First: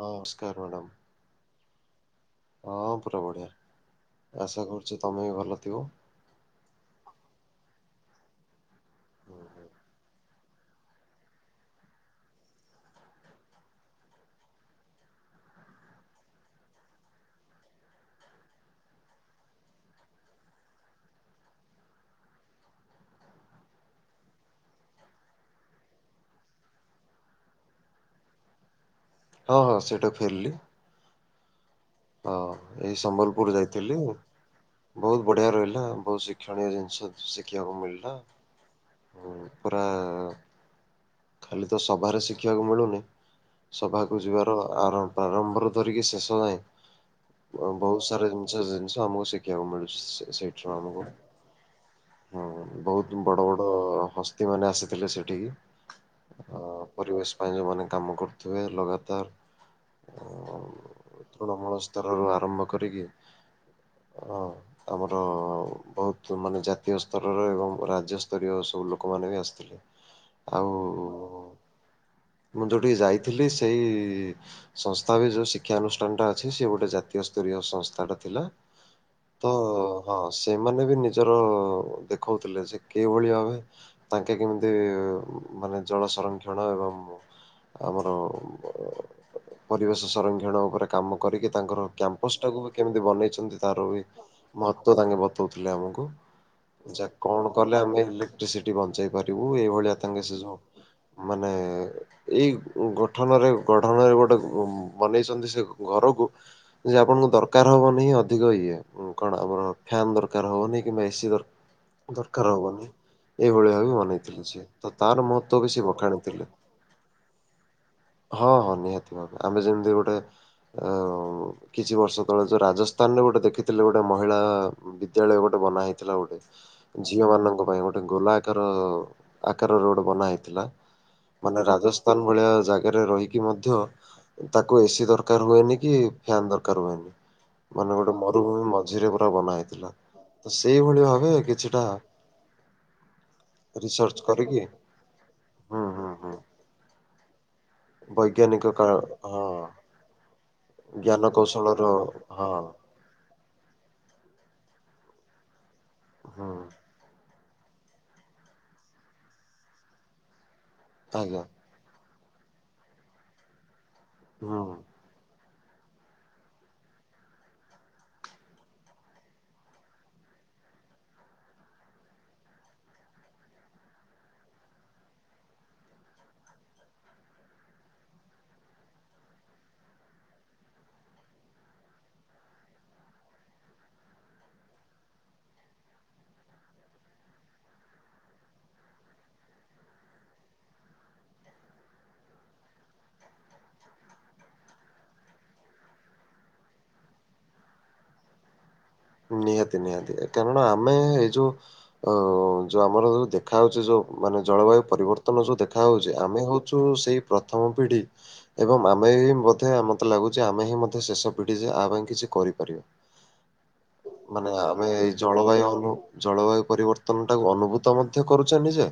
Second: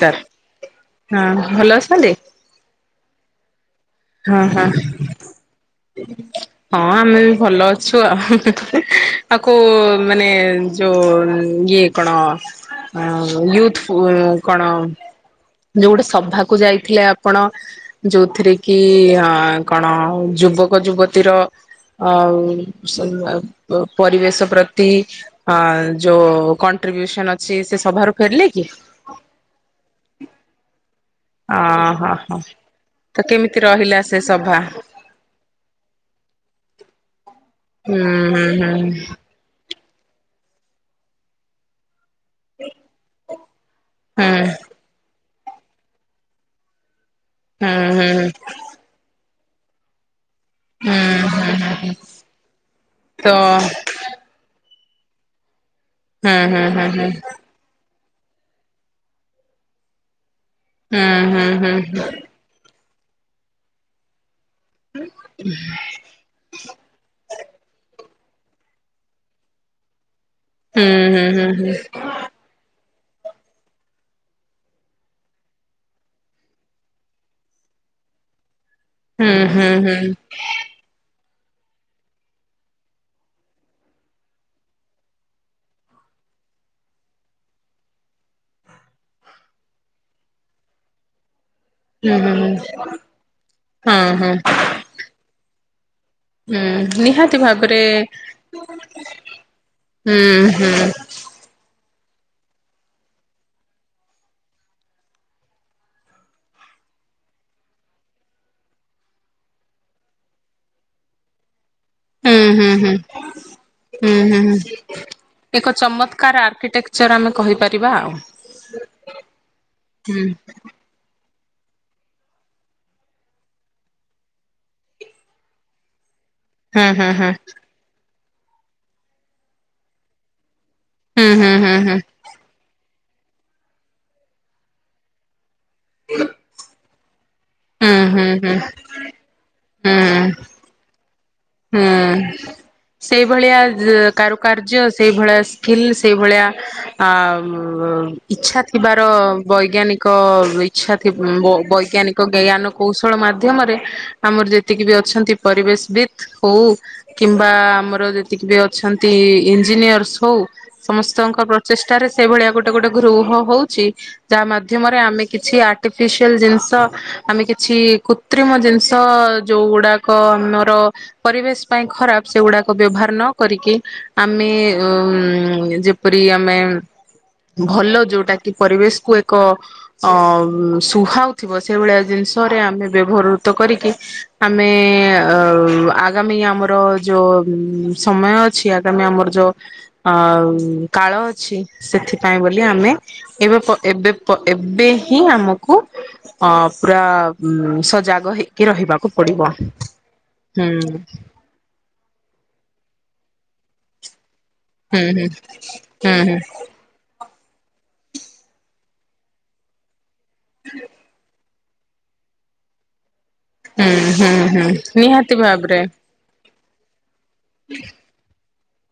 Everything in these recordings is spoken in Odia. ହଁ ନମସ୍କାର ମ୍ୟାଡ଼ାମ। ହଁ ଭଲ ଅଛନ୍ତି। ହଁ ପୁରା ବଢ଼ିଆ ହଁ ଆଶା ହଁ କରୁଛି ତମେ ବି ଭଲ ଥିବ? ହଁ ଆମେ ବି ଭଲ ଅଛୁ ଆଉ ଆ କୁ ମାନେ ଯଉ ଇଏ କଣ ୟୁଥ କଣ ଯୋଉ ଗୋଟେ ସଭାକୁ ଯାଇଥିଲେ ଆପଣ ଯୋଉଥିରେ କି ଅ କଣ ଯୁବକ ଯୁବତୀର ଆଉ ପରିବେଶ ପ୍ରତି ହଁ ଯୋଉ କଣ୍ଟ୍ରିବ୍ୟୁସନ ଅଛି ସେ ସଭାରୁ ଫେରିଲେ କି? ହଁ ହଁ ସେଇଟା ଫେରିଲି। ଓ ହଁ ହଁ ଏଇ ତ ସମ୍ବଲପୁର କେମିତି ଯାଇଥିଲି। ରହିଲା ସେ ସଭା? ବହୁତ ବଢ଼ିଆ ରହିଲା ବହୁତ ଶିକ୍ଷଣୀୟ ଜିନିଷ ଶିଖିବାକୁ ହୁଁ ମିଳିଲା। ହୁଁ ହୁଁ। ପୁରା ଖାଲି ତ ସଭାରେ ଶିଖିବାକୁ ମିଳୁନି ସଭାକୁ ହୁଁ ଯିବାର ହୁଁ ଆର ପ୍ରାରମ୍ବର ଧରିକି ଶେଷ ଯାଏ ବ ବହୁତ ହୁଁ ସାରା ଜିନିଷ ଆମକୁ ଶିଖିବାକୁ ମିଳୁଛି ସେ ସେଇ ଛୁଆ ଆମକୁ ହଁ ବହୁତ ତ ବଡ ବଡ ହଶ୍ ଅ ମାନେ ଆସିଥିଲେ ସେଇଠିକି? ହୁଁ ହୁଁ ହୁଁ ହୁଁ। ପାଇଁ ଯେଉଁମାନେ କାମ କରୁଥିବେ ଲଗାତାର ହୁଁ ହୁଁ ହୁଁ ହୁଁ ତୃଣମୂଳ ସ୍ତରରୁ ଆରମ୍ଭ କରିକି ହ ଆମର ବହୁତ୍ ମାନେ ଜାତୀୟ ସ୍ତରର ଏବଂ ରାଜ୍ୟ ସ୍ତରିୟ ସବୁ ଲୋକମାନେ ବି ଆସିଥିଲେ। ଆଉ ହୁଁ ହୁଁ ହୁଁ ହୁଁ। ମୁଁ ଯେଉଁଠିକି ଯାଇଥିଲି ସେଇ ସଂସ୍ଥା ବି ଯୋଉ ଶିକ୍ଷାାନୁଷ୍ଠାନଟା ଅଛି ସେ ଗୋଟେ ଜାତୀୟ ସ୍ତରୀୟ ସଂସ୍ଥାଟା ଥିଲା। ତ ହୁଁ ହଁ ହୁଁ ସେପ୍ ସେମାନେ ବି ନିଜର ଦେଖୋଉଥିଲେ ସେ କିଭଳିଆ ହୁଏ ତାଙ୍କେ କେମିତି ମାନେ ଜଳ ସଂରକ୍ଷଣ ଏବଂମୁଁ ଆମର ବ ଅ ପରିବେଶ ସଂରକ୍ଷଣ ଉପରେ କାମ କରିକି ତାଙ୍କର କ୍ୟାମ୍ପସ ଟାକୁ ବି କେମିତି ବନେଇଛନ୍ତି ହଁ ତାରବି ହଁ ମହତ୍ୱ ତାଙ୍କେ ବତଉଥିଲେ ଆମକୁ ଯା ନିହାତି କଣ କଲେ ଭାବରେ ଆମେ ଇଲେକ୍ଟ୍ରିସିଟି ବଞ୍ଚେଇ ପାରିବୁ ଏଇଭଳିଆ ତାଙ୍କେ ଶିଏ ଯୋଉ ମାନେ ଏଇ ଗଠନରେ ଗଢାହୁଏ ଗୋଟେ ବନେଇଛନ୍ତି ସେ ଘରକୁ ଯେ ଆପଣଙ୍କୁ ଦରକାର ହବନିଁ ଅଧିକ ଇଏ କଣ ଆମର ଫ୍ୟାନ ଦରକାର ହବନିଁ କିମ୍ବା ଏସି ଦର ଦରକାର ହବନି ଏଇଭଳିଆ ବି ବନେଇଥିଲେ ସେଏ। ତାର ମହତ୍ବ ଏକ ବି ସିଏ ଚମତ୍କାର ବଖାଣୁଥିଲେ। ଆର୍କିଟେକ୍ଚର ଆମେ କହିପାରିବା ଆଉ। ହଁ ହଁ ନିହାତି। ଆମେ ଯେମିତି ଗୋଟେ ହୁଁ ଅ ଅ କିଛି ବର୍ଷ ତଳେ ଯୋଉ ରାଜସ୍ଥାନରେ ଗୋଟେ ଦେଖିଥିଲି ଗୋଟେ ମହିଳା ବିଦ୍ୟାଳୟ ଗୋଟେ ବନା ହେଇଥିଲା ଗୋଟେ। ହୁଁ ଝିଅ ହୁଁ ମାନଙ୍କ ପାଇଁ ଗୋଟେ ଗୋଲା ଆକାର ଆକାରର ଗୋଟେ ବନା ହେଇଥିଲା ହୁଁ ମାନେ ହୁଁ ହୁଁ ରାଜସ୍ଥାନ ଭଳିଆ ଜାଗାରେ ରହିକି ମଧ୍ୟ ତାକୁ ଏସି ଦରକାର ହୁଏନି। କ ଫ୍ୟାନ ଦରକାର ହୁଏନି ହୁଁ ମାନେ ହୁଁ ଗୋଟେ ହୁଁ ହୁଁ ହୁଁ ମରୁଭୂମି ମଝିରେ ପୁରା ବନା ହେଇଥିଲା। ତ ସେଇଭଳିଆ ଭାବେ କିଛି ହୁଁ ସେଇଭଳିଆ ଯୋତ ରିସର୍ଚ୍ଚ କରିକି କାରୁକାର୍ଯ୍ୟ ସେଇଭଳିଆ ସ୍କିଲ୍ ହୁଁ ହୁଁ ସେଇ ହୁଁ ଭଳିଆ ଆ ଉ ଇଛା ବୈଜ୍ଞାନିକ କା ଥିବାର ହଁ ବୈଜ୍ଞାନିକ ଇଛା ଜ୍ଞାନ ଥିବ କୌଶଳର ବୈଜ୍ଞାନିକ ହଁ ଜ୍ଞାନକୁ କୌଶଳ ମାଧ୍ୟମରେ ଆମର ଯେତିକି ବି ଅଛନ୍ତି ପରିବେଶ ବିିତ ହୁଁ। ହଉ କିମ୍ବା ଆମର ଯେତିକିବି ଅଛନ୍ତି ଇଞ୍ଜିନିୟର୍ସ ହଉ ସମସ୍ତଙ୍କ ଆଜ୍ଞା ପ୍ର ଚେଷ୍ଟାରେ ସେଇଭଳିଆ ଗୋଟେ ଗୋଟେ ଗୃହ ହଉଛି ଯାହା ହୁଁ ମାଧ୍ୟମରେ ଆମେ କିଛି ଆର୍ଟିଫିସିଆଲ ଜିନିଷ ଆମେ କିଛି କୃତ୍ରିମ ଜିନିଷ ଯୋଉଗୁଡ଼ାକ କନର ପରିବେଶ ପାଇଁ ଖରାପ ସେଗୁଡାକ ବ୍ୟବହାର ନ କରିକି ଆମେ ଉ ଯେପରି ଆମେ ଭଲ ଯୋଉଟାକି ପରିବେଶକୁ ଏକ ଅ ସୁହାଉଥିବ ସେଇଭଳିଆ ଜିନିଷରେ ଆମେ ବ୍ୟବହୃତ କରିକି ଆମେ ଅ ଉ ଆଗାମୀ ଆମର ଯୋଉ ସମୟ ଅଛି ଆଗାମୀ ଆମର ଯୋଉ ଅ କାଳ ଅଛି ସେଥିପାଇଁ ବୋଲି ଆମେ ଏବେ ପ ଏବେ ପ ଏବେ ହିଁ ଆମକୁ ହଁ ପୁରା ହୁଁ ସଜାଗ ହେଇକି ରହିବାକୁ ପଡିବ। ନିହାତି ନିହାତି କାରଣ ହୁଁ ଆମେ ଏଇ ଯୋଉ ଅ ଯୋଉ ଆମର ଦେଖା ହଉଛି ଯୋଉ ମାନେ ଜଳବାୟୁ ହୁଁ ହୁଁ ପରିବର୍ତ୍ତନ ଯୋଉ ଦେଖା ହଉଛି ହୁଁ ଆମେ ହୁଁ ହଉ ଯୋଉ ସେ ପ୍ରଥମ ପିଢି ଏବଂ ଆମେ ହି ବୋଧେ ମତେ ଲାଗୁଛି ଆମେହିଁ ମଧ୍ୟ ଶେଷ ପିଡିଜି ଆରେଙ୍କ କିଛି କରିପାରିବା ହୁଁ ହୁଁ ମାନେ ହୁଁ ଆମେ ଏଇ ନିହାତି ଜଳବାୟୁୁ ଭାବରେ ଅନୁ ଜଳବାୟୁ ପରିବର୍ତ୍ତନ ଟାକୁ ଅନୁଭୂତ ମଧ୍ୟ କରୁ ଚନିଯା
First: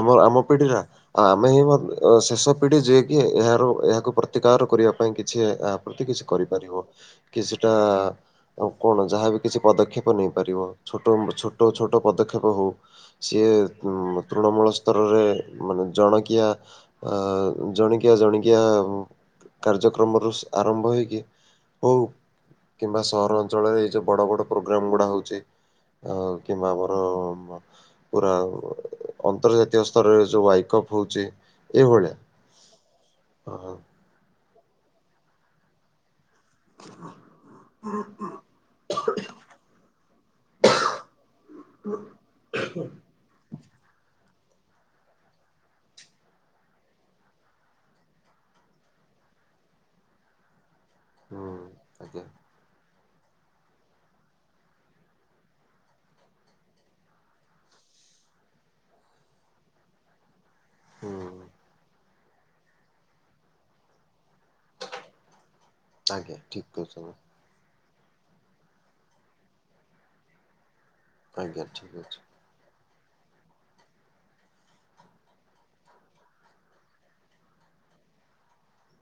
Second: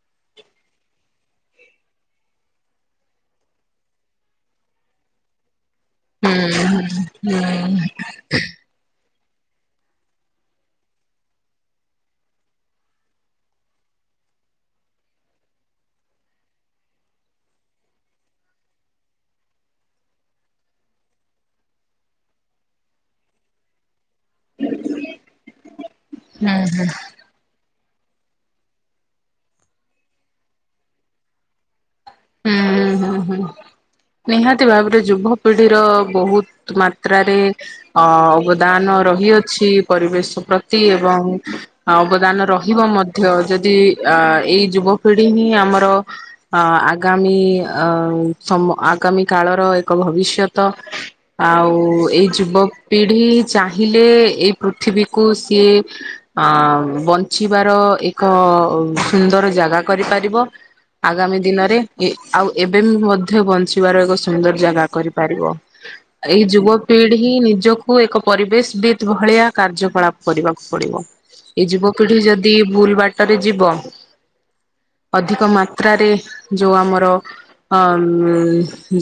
ଆମ ଆମ ପିଢିରା ଆମେ ହିଁ ମଧ୍ୟ ଶେଷ ପିଢି ଯିଏକି ଏହାର ଏହାକୁ ପ୍ରତିକାର କରିବା ପାଇଁ କିଛି ଆପ ପ୍ରତି କିଛି କରିପାରିବ କି ସେଟା ଆଉ କଣ? ଯାହା ବି କିଛି ପଦକ୍ଷେପ ନେଇପାରିବ ଛୋଟ ଛୋଟ ଛୋଟ ପଦକ୍ଷେପ ହଉ ସିଏ ଉଁ ତୃଣମୂଳ ସ୍ତରରେ ମାନେ ଜଣକିଆ ଅ ଜଣିକିଆ ଜଣିକିଆ କାର୍ଯ୍ୟକ୍ରମ ଆରମ୍ଭ ହେଇକି ହଉ କିମ୍ବା ସହର ଅଞ୍ଚଳରେ ଏଇ ଯଉ ବଡ ବଡ ପ୍ରୋଗ୍ରମ୍ ଗୁଡ଼ା ହଉଛି ଆ କିମ୍ବା ଆମର ପୁରା ଅନ୍ତର୍ଜାତୀୟ ସ୍ତରରେ ଯୋଉ ୱାଇଡ କପ୍ ହଉଛି ଏଇଭଳିଆ ହୁଁ ହୁଁ ହୁଁ ହୁଁ। ଅ ହ ନିହାତି ଭାବରେ ଯୁବପିଢିର ବହୁତ ମାତ୍ରାରେ ଅବ ଦାନ ରହିଅଛି ପରିବେଶ ପ୍ରତି ଏବଂ ଅବଦାନ ରହିବ ମଧ୍ୟ ଯଦି ଆ ଏଇ ଯୁବପିଢି ହିଁ ଆମର ଅ ଆଗାମୀ ଅ ସମ ଆଗାମୀ କାଳର ଏକ ଭବିଷ୍ୟତ ହୁଁ ଆଉ ଆଜ୍ଞା ଏଇ ଯୁବକପିଢି ଚାହିଁଲେ ଏଇ ପୃଥିବୀକୁ ସିଏ ଅ ବଞ୍ଚିବାର ଏକ ସୁନ୍ଦର ଜାଗା କରିପାରିବ। ଆଗାମୀ ହୁଁ ଦିନରେ। ଏ ଆଉ ଏବେ ବି ମଧ୍ୟ ବଞ୍ଚିବାର ଏକ ସୁନ୍ଦର ଜାଗା କରିପାରିବ। ଆଜ୍ଞା ଏଇ ଠିକ୍ କହୁଛନ୍ତି ଯୁବପିଢି ହିଁ ନିଜ କୁ ଏକ ପରିବେଶ ବିିତ ଭଳିଆ କାର୍ଯ୍ୟକଳାପ କରିବାକୁ ପଡିବ ଏ ଆଜ୍ଞା ଠିକ୍ ଯୁବପିଢି ଅଛି ଯଦି ଯଦି ଭୁଲ ବାଟରେ ଯିବ ଅଧିକ ମାତ୍ରାରେ ଯଉ ଆମର ଅ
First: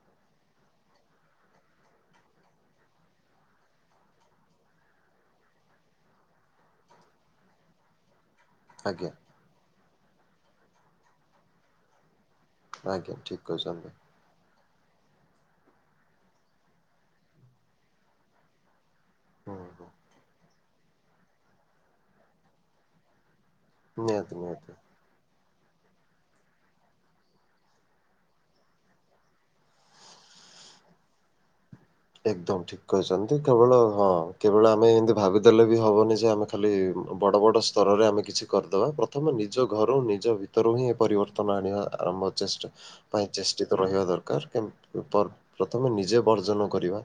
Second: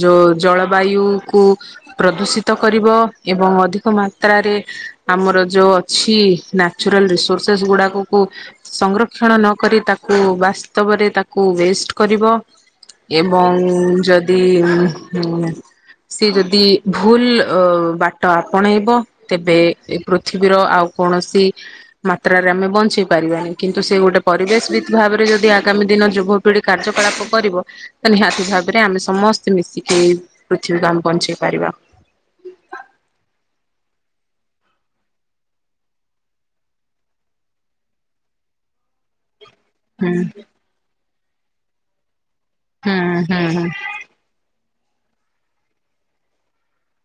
ଯୋଉ ଜଳବାୟୁ କୁ ପ୍ରଦୂଷିତ କରିବ ଏବଂ ଅଧିକ ମାତ୍ରାରେ ଆମର ଯୋଉ ଅଛି ନ୍ୟାଚୁରାଲ ରିସୋର୍ସେସ୍ ଗୁଡାକକୁ ଆଜ୍ଞା ସଂରକ୍ଷଣ ନକରି ତାକୁ ବାସ୍ତବରେ ତାକୁ ୱେଷ୍ଟ କରିବ। ଆଜ୍ଞା ଠିକ୍ ଏବଂ କହିଛନ୍ତି ଯ ଯଦି ସେ ଯଦି ଭୁଲ ବାଟ ଆପଣେଇବ ତେବେ ହୁଁ ଏ ହୁଁ ପୃଥିବୀର ଆଉ କୌଣସି ମାତ୍ରାରେ ଆମେ ବଞ୍ଚି ପାରିବାନି। କିନ୍ତୁ ସେ ଗୋଟେ ନିହାତି ପରିବେଶ ନିହାତି ବିତ ଭାବରେ ଯଦି ଆଗାମୀ ଦିନ ଯୁବପିଢ଼ି କାର୍ଯ୍ୟକଳାପ କରିବ ତ ନିହାତି ଭାବରେ ଆମେ ସମସ୍ତେ ମିଶିକି ପୃଥିବୀକୁ ଆମେ ବଞ୍ଚେଇ ପାରିବା। ଏକଦମ ଠିକ। କହିଛନ୍ତି କେବଳ ହଁ କେବଳ ଆମେ ଏନ୍ତି ଭାବିଦେଲେ ବି ହବନି ଯେ ଆମେ ଖାଲି ବଡ ବଡ ସ୍ତରରେ ଆମେ କିଛି କରିଦେବା। ତମେ ନିଜ ଘର ହୁଁ ନିଜ ଭିତରୁ ହିଁ ଏ ପରିବର୍ତ୍ତନ ଆଣିବା ଆରମ୍ଭ ଚେଷ୍ଟା ହୁଁ ପାଇଁ ହୁଁ ହୁଁ ଚେଷ୍ଟିତ ରହିବା ଦରକାର କେମ ପ୍ରଥମେ ନିଜେ ବର୍ଜନ କରିବା।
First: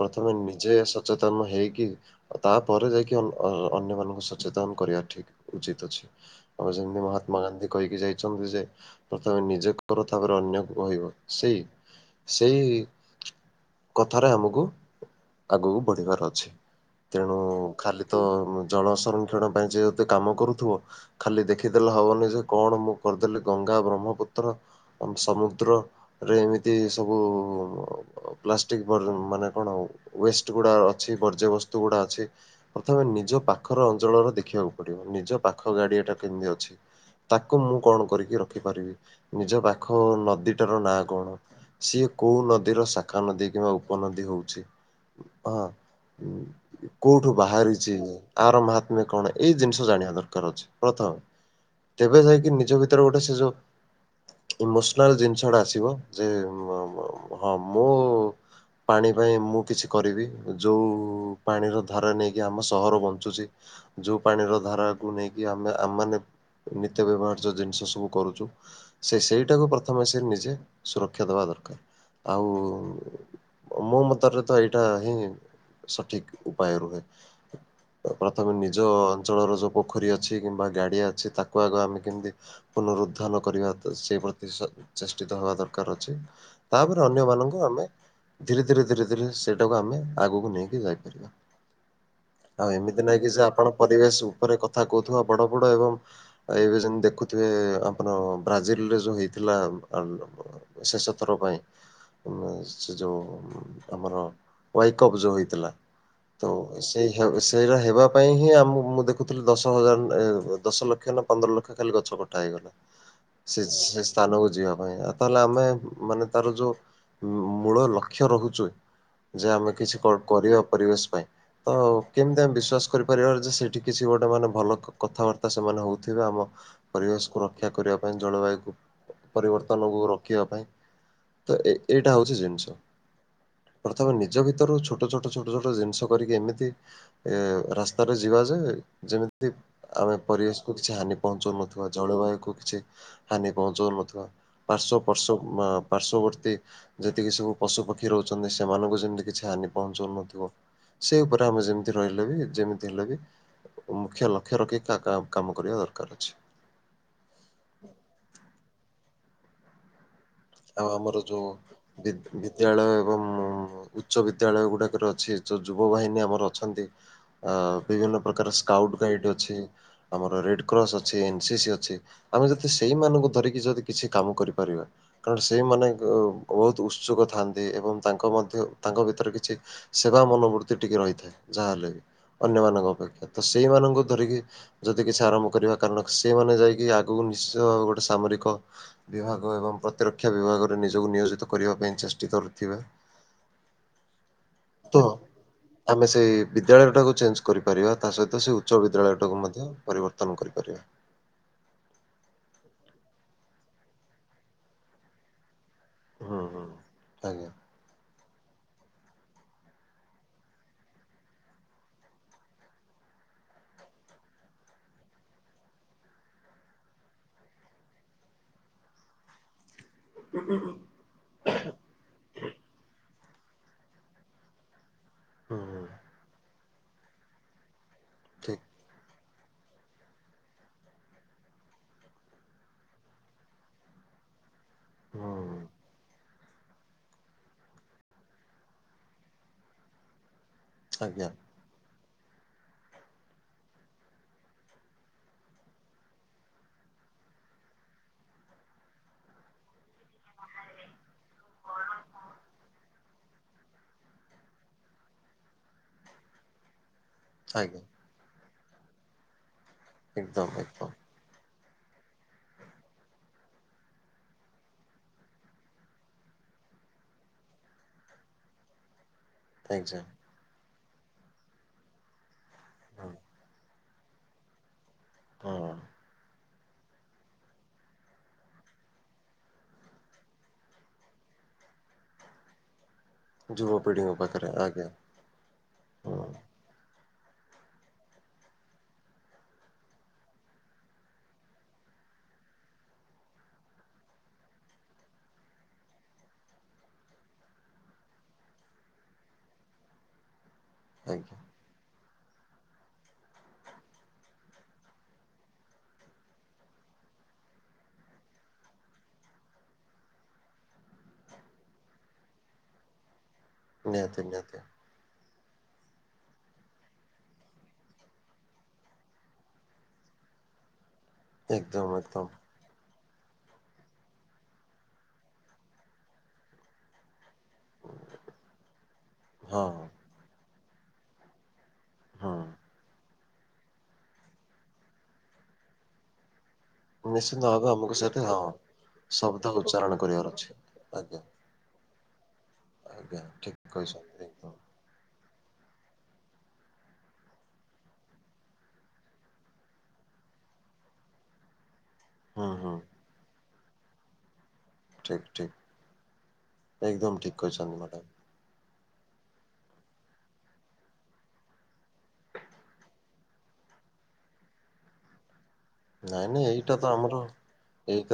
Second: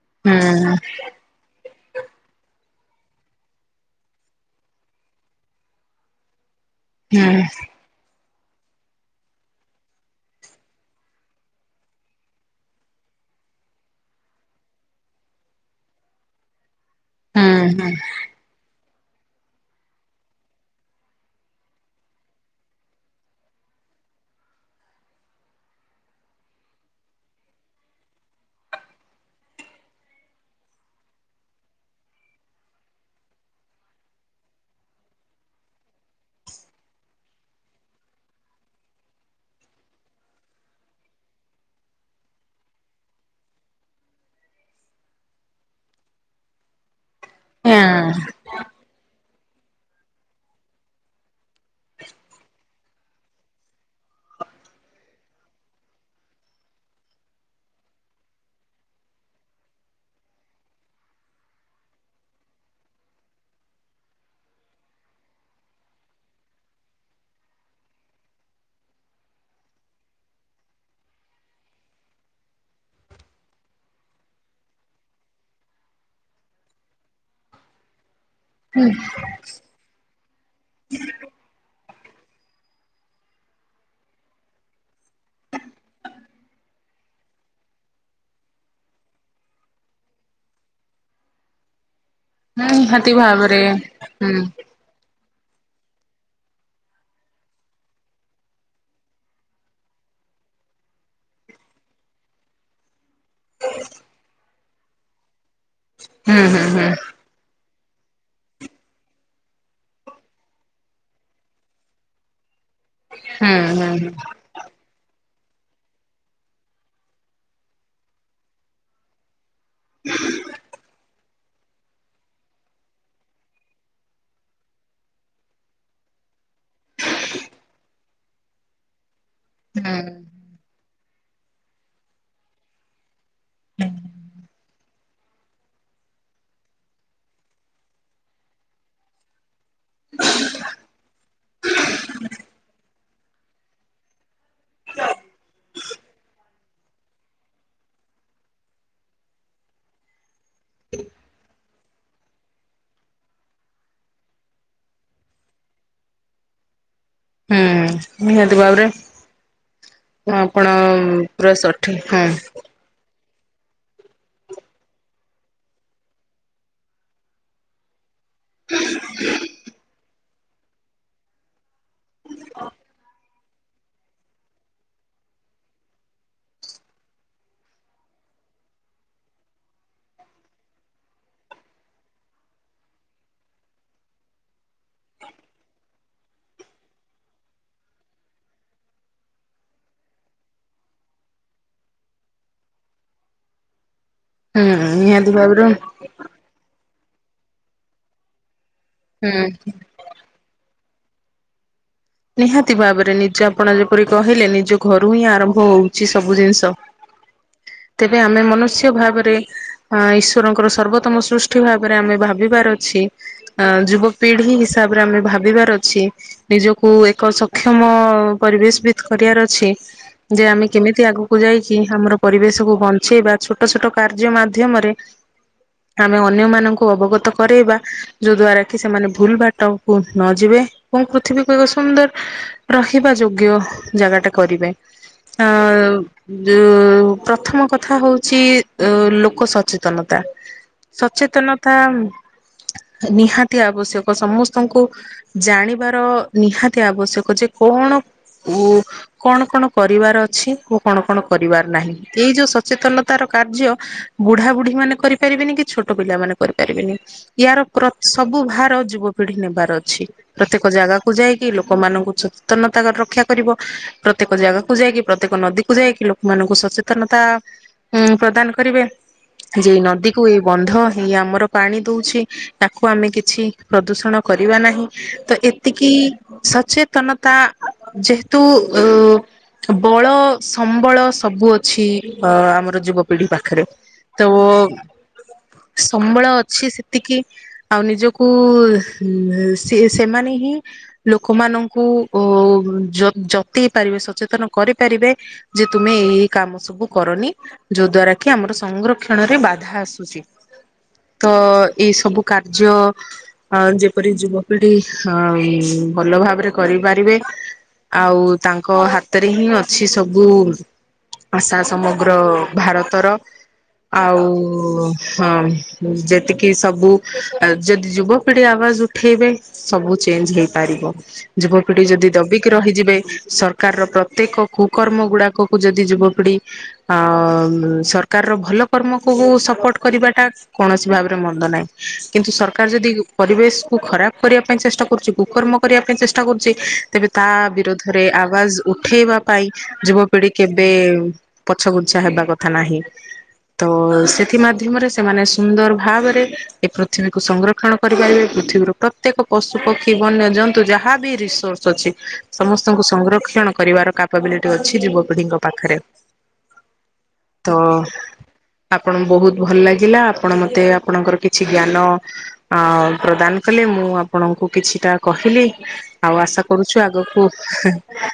ପ୍ରଥମେ ହୁଁ ନିଜେ ସଚେତନ ହେଇକି ତାପରେ ଯାଇକି ଅନ୍ୟମାନଙ୍କୁ ସଚେତନ କରିବା ଠିକ ଉଚିତ ଅଛି। ଅବଶ୍ୟ ଏମିତି ହୁଁ ମହାତ୍ମା ଗାନ୍ଧୀ କହି ଯାଇଛନ୍ତି ଯେ ପ୍ରଥମେ ନିଜକୁ କର ତାପରେ ଅନ୍ୟକୁ କହିବ ସେଇ ସେଇ କଥାରେ ଆମକୁ ଆଗକୁ ବଢିବାର ଅଛି ତେଣୁ ହୁଁ ହୁଁ ଖାଲି ତ ଜଳ ସଂରକ୍ଷଣ ପାଇଁ ଯେହେତେ କାମ କରୁଥିବ ଖାଲି ଦେଖିଦେଲେ ହବନି ଯେ କଣ ମୁଁ କରିଦେଲି ଗଙ୍ଗା ବ୍ରହ୍ମପୁତ୍ର ଆମ ସମୁଦ୍ରରେ ଏମିତି ସବୁ ପ୍ଲାସ ମାନେ କଣ ୱେଷ୍ଟ ଗୁଡ଼ା ଅଛି ବର୍ଜ୍ୟ ବସ୍ତୁ ଗୁଡ଼ା ଅଛି। ପ୍ରଥମେ ନିଜ ପାଖର ଅଞ୍ଚଳର ଦେଖିବାକୁ ପଡିବ ନିଜ ପାଖ ଗାଡିଆ ଟା କେମିତି ଅଛି। ତାକୁ ମୁଁ କଣ କରିକି ରଖିପାରିବି ନିଜ ପାଖ ନଦୀଟାର ନାଁ କଣ? ସିଏ କୋଉ ନଦୀର ଶାଖା ନଦୀ। କିମ୍ବା ଉପନଦୀ ହଉଛି ହଁ। କୋଉଠୁ ବାହାରିଛି ହଁ ଆର ମହାତ୍ମ୍ୟ କଣ ଏଇ ଜିନିଷ ଜାଣିବା ଦରକାର ଅଛି ପ୍ରଥମେ ତେବେ ଯାଇକି ନିଜ ଭିତରେ ଗୋଟେ ସେ ଯୋଉ ଇମୋସନାଲ ଜିନିଷଟା ଆସିବ ଯେ ମୁଁ ହଁ ମୁଁ ପାଣି ପାଇଁ ମୁଁ କିଛି କରିବି। ଯୋଉ ପାଣିର ଧାରା ନେଇକି ଆମ ସହର ବଞ୍ଚୁଚି। ଯୋଉ ପାଣିର ଧାରାକୁ ନେଇକି ଆମେ ଆମେ ମାନେ ନିତ୍ୟ ବ୍ୟବହାର୍ଯ୍ୟ ଜିନିଷ ସବୁ କରୁଚୁ। ସେ ସେଇଟାକୁ ପ୍ରଥମେ ସେ ନିଜେ ସୁରକ୍ଷା ଦବା ଦରକାର ଆଉ ମୋ ମତରେ ତ ଏଇଟା ହିଁ ସଠିକ୍ ଉପାୟ ରୁହେ। ପ୍ରଥମେ ନିଜ ଅଞ୍ଚଳର ଯୋଉପୋଖରୀ ଅଛି। କିମ୍ବା ଗାଡ଼ିଆ ଅଛି। ତାକୁ ଆଗ ଆମେ କେମିତି ପୁନରୁଦ୍ଧାନ କରିବା ସେ ପ୍ରତି ଚେଷ୍ଟିତ ହେବା ଦରକାର ଅଛି। ତାପରେ ଅନ୍ୟମାନଙ୍କୁ ଆମେ ଧୀରେ ଧୀରେ ଧୀରେ ସେଇଟାକୁ ଆମେ ଆଗକୁ ନେଇକି ଯାଇପାରିବା। ଆଉ ଏମିତି ନିହାତି ନାହିଁ କି ଯେ ଭାବରେ ଆପଣ ପରିବେଶ ହୁଁ ଉପରେ କଥା କହୁଥିବା ବଡ ବଡ ଏବଂ ଆଉ ଏବେ ଯେମିତି ଦେଖୁଥିବେ ଆପଣ ବ୍ରାଜିଲ ରେ ଯୋଉ ହେଇଥିଲା ଆଣୁରୋପଣ। ଶେଷଥର ପାଇଁ ସେ ଯୋଉ ଆମର ୱାଇ କପ୍ ଯୋଉ ହେଇଥିଲା ତ ସେଇ ସେଇରା ହେବା ପାଇଁ ହିଁ ଆମ ମୁଁ ଦେଖୁଥିଲି ଦଶ ହଜାର ଦଶ ଲକ୍ଷ ନା ପନ୍ଦର ଲକ୍ଷ ଖାଲି ଗଛ କ କଟା ହେଇଗଲା। ହୁଁ ସେ ସେ ହୁଁ ସ୍ଥାନକୁ ଯିବା ପାଇଁ ଆ ତାହେଲେ ଆମେ ମାନେ ତାର ଯୋଉ ମୂଳ ଲକ୍ଷ୍ୟ ରହୁଚି। ଯେ ଆମେ କିଛି କଣ କରିବା ପରିବେଶ ପାଇଁ? ତ କେମିତି ଆମେ ବିଶ୍ୱାସ କରିପାରିବାରେ ଯେ ସେଇଠି କିଛି ଗୋଟେ ମାନେ ଭଲ କଥାବାର୍ତ୍ତା ସେମାନେ ହଉଥିବେ ଆମ ପରିବେଶକୁ ରକ୍ଷା କରିବା ପାଇଁ ଜଳବାୟୁକୁ ପରିବର୍ତ୍ତନ ଓ ରୋକିବା ପାଇଁ ତ ଏ ଏଇଟା ହୋଉଚି ଜିନିଷ। ପ୍ରଥମେ ନିଜ ଭିତରୁ ଛୋଟ ଛୋଟ ଛୋଟ ଜିନିଷ କରିକି ଏମିତି ଏଁ ରାସ୍ତାରେ ଯିବା ଯେ ଯେମିତି ଆମେ ପରିବେଶକୁୁ କିଛି ହାନି ପହଞ୍ଚାଉନଥିବା ଜଳବାୟୁ କୁ କିଛି ହାନି ପହଞ୍ଚାଉନଥିବା। ପାର୍ଶ୍ଵ ପାର୍ଶ୍ଵ ପାର୍ଶ୍ଵବର୍ତ୍ତୀ ଯେତିକି ସବୁ ପଶୁପ। ରହୁଚନ୍ତି। ସେମାନଙ୍କୁ ଯେମିତି କିଛି ହାନି ପହଞ୍ଚାଉନଥିବ। ସେଇ ଉପରେ ଆମେ ଯେମି ରହିଲେ ବି ଯେମିତି ହେଲେ ବି ମୁଖ୍ୟ ଲକ୍ଷ୍ୟ ରଖି କା-କା କାମ କରିବା ଦରକାର ଅଛି। ହୁଁ ନିହାତି ଭାବରେ। ଆପଣ ଆଉ ଆମର ଯୋଉ ପୁରା ସଠିକ୍ ବି ହଁ ବିଦ୍ୟାଳୟ ଏବଂ ଉଚ୍ଚ ବିଦ୍ୟାଳୟ ଗୁଡ଼ାକରେ ଅଛି ଯୋଉ ଯୁବ ବାହିନୀ ଆମର ଅଛନ୍ତି ଆ ବିଭିନ୍ନ ପ୍ରକାର ସ୍କାଉଟ୍ ଗାଇଡ୍ ଅଛି। ଆମର ରେଡ କ୍ରସ୍ ଅଛି। ଏନ୍ସିି ସି ଅଛି। ଆମେ ଯଦି ସେଇମାନଙ୍କୁ ଧରିକି ଯଦି କିଛି କାମ କରିପାରିବା। କାରଣ ସେଇମାନେ ବହୁତ୍ ଉତ୍ସୁକ ଥାଆନ୍ତି ଏବଂ ତାଙ୍କ ମଧ୍ୟ ତାଙ୍କ ଭିତରେ କିଛି ସେବା ମନୋବୃତ୍ତି ଟିକିଏ ରହିଥାଏ। ଯାହା ହେଲେ ବି ଅନ୍ୟମାନଙ୍କ ଅପେକ୍ଷା। ତ ସେଇମାନଙ୍କୁ ଧରିକି ଯଦି କିଛି ଆରମ୍ଭ କରିବା କାରଣ ସେମାନେ ଯାଇକି ଆଗକୁ ନିଶ୍ଚିତ ଗୋଟେ ସାମରିକ ବିଭାଗ ଏବଂ ପ ପ୍ରତିରକ୍ଷା ବିଭାଗରେ ନିଜକୁ ନିୟୋଜିତ କରିବା ପାଇଁ ଚେଷ୍ଟିତ ହୋଇଥିବା। ହୁଁ ତ ନିହାତି ଭାବରେ ହୁଁ। ଆମେ ସେଇ ବିଦ୍ୟାଳୟ ଟାକୁ ଚେଞ୍ଜ କରିପାରିବା। ତା ସହିତ ସେ ଉଚ୍ଚ ବିଦ୍ୟାଳୟଟାକୁ ମଧ୍ୟ ପରିବର୍ତ୍ତନ କରିପାରିବା। ନିହାତି ଭାବରେ ନିଜେ ଆପଣ ଯେପରି କହିଲେ ନିଜ ଘରୁ ହିଁ ଆରମ୍ଭ ହୋଉ। ଅଛିସବୁ ହୁଁ ହୁଁ ଜିନିଷ। ଆଜ୍ଞା ତେବେ ଆମେ ମନୁଷ୍ୟ ଭାବରେ ହଁ ଈଶ୍ୱରଙ୍କର ସର୍ବୋତ୍ତମ ସୃଷ୍ଟି ଭାବରେ ଆମେ ଭାବିବାର ଅଛି। ଅ ଯୁବପିଢି ହିସାବରେ ଆମେ ଭାବିବାର ଅଛି। ନିଜ କୋଉ ଏକ ସକ୍ଷମ ପରିବେଶ ବିିତ୍ କରିବାର ଅଛି। ଯେ ଆମେ କେମିତି ଆଗ ଯାଇକି ଆମର ପରିବେଶକୁ ବଞ୍ଚେଇବା ଛୋଟ ଛୋଟ କାର୍ଯ୍ୟ ମାଧ୍ୟମରେ। ହୁଁ ହୁଁ। ଆମେ ଅନ୍ୟ ମାନଙ୍କୁ ଅବଗତ କରରୋଇବା ଯୋ ଠିକ୍ ଦ୍ଵାରା କି ସେମାନେ- ଭୁଲ ବାଟକୁ ନ ଯିବେ। କଣ ପୃଥିବୀ- ଏକ ସୁନ୍ଦର ରଖିବା ଯୋଗ୍ୟ ଜାଗା ଟା କରିବେ ଆ। ହୁଁ ଉ ପ୍ରଥମ କଥା ହଉଚି ଲୋକ ସଚେତନତା। ଆଜ୍ଞା ସଚେତନ। ତା ନିହାତି ଆବଶ୍ୟକ ସମସ୍ତଙ୍କୁ ଜାଣିବାର। ନିହାତି ଆବଶ୍ୟକ ଯେ କଣ ଉ କଣ କଣ? କରିବାର ଅଛି ଓ କଣ କଣ କରିବାର ନାହିଁ। ଏଇ ଯୋଉ ସଚେତନ- ତାର କାର୍ଯ୍ୟ ବୁଢା ବୁଢୀ ମାନେ କରିପାରିବେନି କି ଛୋଟ ପିଲା ମାନେ କରିପାରିବେନି। ଆଜ୍ଞା ଏହାର- ସବୁ ଭାର ଯୁବପିଢି ନେବାର ଅଛି ଏକଦମ୍ ପ୍ରତ୍ୟେକ ଏକଦମ୍ ଜାଗା। ଯାଇକି ଲୋକମାନଙ୍କୁ ସଚେତନତା ରକ୍ଷା କରିବ। ପ୍ରତ୍ୟେକ ଜାଗାକୁ ଯାଇକି ପ୍ରତ୍ୟେକ ନଦୀକୁୁ ଯାଇକି ଲୋକମାନଙ୍କୁ ସଚେତନତା- ହୁଁ ପ୍ରଦାନ କରିବେ। ଯେ ଏକ୍ଜାକ୍ଟ ନଦୀକୁ ଏଇ ବନ୍ଧ ଏଇ ଆମର ପାଣି ଦଉଛି ତାକୁ ଆମେ ହଁ କିଛି- ପ୍ରଦୂଷଣ କରିବା ନାହିଁ ତ ଏ- ହଁ ଏଇ ସଚେତନତା ଯେହେତୁ ଅ। ବଳ ସମ୍ବଳ ସବୁ ଅଛି ଅ ଆମର ଯୁବପିଢି। ପିଢି ପାଖରେ। ଯୁବପିଢ଼ିଙ୍କ ତ ପାଖରେ ଆଜ୍ଞା ହଁ ସମ୍ବଳ ଅଛି ସେତିକି। ଆଉ ନିଜକୁ ସେ ସେମାନେ ହିଁ- ଲୋକମାନଙ୍କୁ ଅ ଯ ଯତେଇ ପାରିବେ ସଚେତନ କରିପାରିବେ। ଯେ ତୁମେ ଏଇ କାମ ସବୁ କରନି ଯୋଉ ଦ୍ଵାରା କି ଆମର ସଂରକ୍ଷଣରେ ବାଧା ଆସୁଛି। ଠିକ। ତ ଆଜ୍ଞା ଏଇ ସବୁ କାର୍ଯ୍ୟ ଅ ଯେପରି ଯୁବପିଢି ଅ- ହୁଁ ଭଲ ଭାବରେ କରିପାରିବେ। ଆଉ ତାଙ୍କ ହାତରେ ହିଁ ଅଛି ସବୁ। ଆଶା ସମଗ୍ର ଭାରତର। ଆଉ ନିହାତି ନିହାତି ହଁ ଯେତିକି ସବୁ ଯଦି ଯୁବପିଢି ଆବାଜ ଉଠେଇବେ ସବୁ ଚେଞ୍ଜ ହେଇପାରିବ। ଯୁବପିଢି ଏକଦମ୍ ଯଦି ଏକଦମ୍ ଦବି କି ରହିଯିବେ ସରକାରର ପ୍ରତ୍ୟେକ କୁକର୍ମ ଗୁଡାକକୁ ଯଦି ଯୁବପିଢି- ଆ ସରକାରର ଭଲ କର୍ମକୁ ହଁ ସପୋର୍ଟ କରିବାଟା କୌଣସି ଭାବରେ ମନ୍ଦ ନାହିଁ। କିନ୍ତୁ ହଁ ସରକାର ଯଦି ପରିବେଶ କୁ ଖରାପ କରିବା ପାଇଁ ଚେଷ୍ଟା କରୁଛି- କୁକର୍ମ କରିବା ପାଇଁ ଚେଷ୍ଟା କରୁଛି ତେବେ ତା ନିଶ୍ଚିନ୍ତ ଭାବେ ଆମକୁ ବିରୋଧରେ ସେଠି ହଁ ଆବାଜ ଉଠେଇବା ପାଇଁ ଶବ୍ଦ ଉଚ୍ଚାରଣ ଯୁବପିଢି କରିବାର ଅଛି କେବେ ଆଜ୍ଞା ପଛଗୁଞ୍ଚା ହେବା କଥା ନାହିଁ। ଆଜ୍ଞା ଠିକ୍ ତ ସେ କହିଛନ୍ତି ଏଥି ଏକଦମ୍ ମାଧ୍ୟମରେ ସେମାନେ ସୁନ୍ଦର ଭାବରେ ଏ ପୃଥିବୀକୁୁ ସଂରକ୍ଷଣ କରିପାରିବେ ପୃଥିବୀରୁ ପ୍ରତ୍ୟେକ ପଶୁ ପକ୍ଷୀ ବନ୍ୟଜନ୍ତୁ ଯାହା ବି ରିସୋର୍ସ ଅଛି ହୁଁ ହୁଁ ସମସ୍ତଙ୍କୁ ସଂରକ୍ଷଣ କରିବାର କା କ୍ୟାପାବିଲିଟି ଅଛି ଠିକ୍ ଯୁବପିଢ଼ିଙ୍କ ଠିକ୍ ପାଖରେ। ଏକଦମ୍ ଠିକ୍ ତ କହିଛନ୍ତି ମ୍ୟାଡ଼ାମ୍ ଆପଣ ବହୁତ ଭଲ ଲାଗିଲା। ଆପଣ ମୋତେ ଆପଣଙ୍କର କିଛି ଜ୍ଞାନ ଅ ପ୍ରଦାନ କଲେ। ମୁଁ ଆପଣଙ୍କୁ କିଛିଟା କହିଲି। ଆଉ ନାଇଁ ନାଇଁ ଆଶା ଏଇଟା କରୁଛୁ ତ ଆମର ଆଗକୁ ଏଇ ତ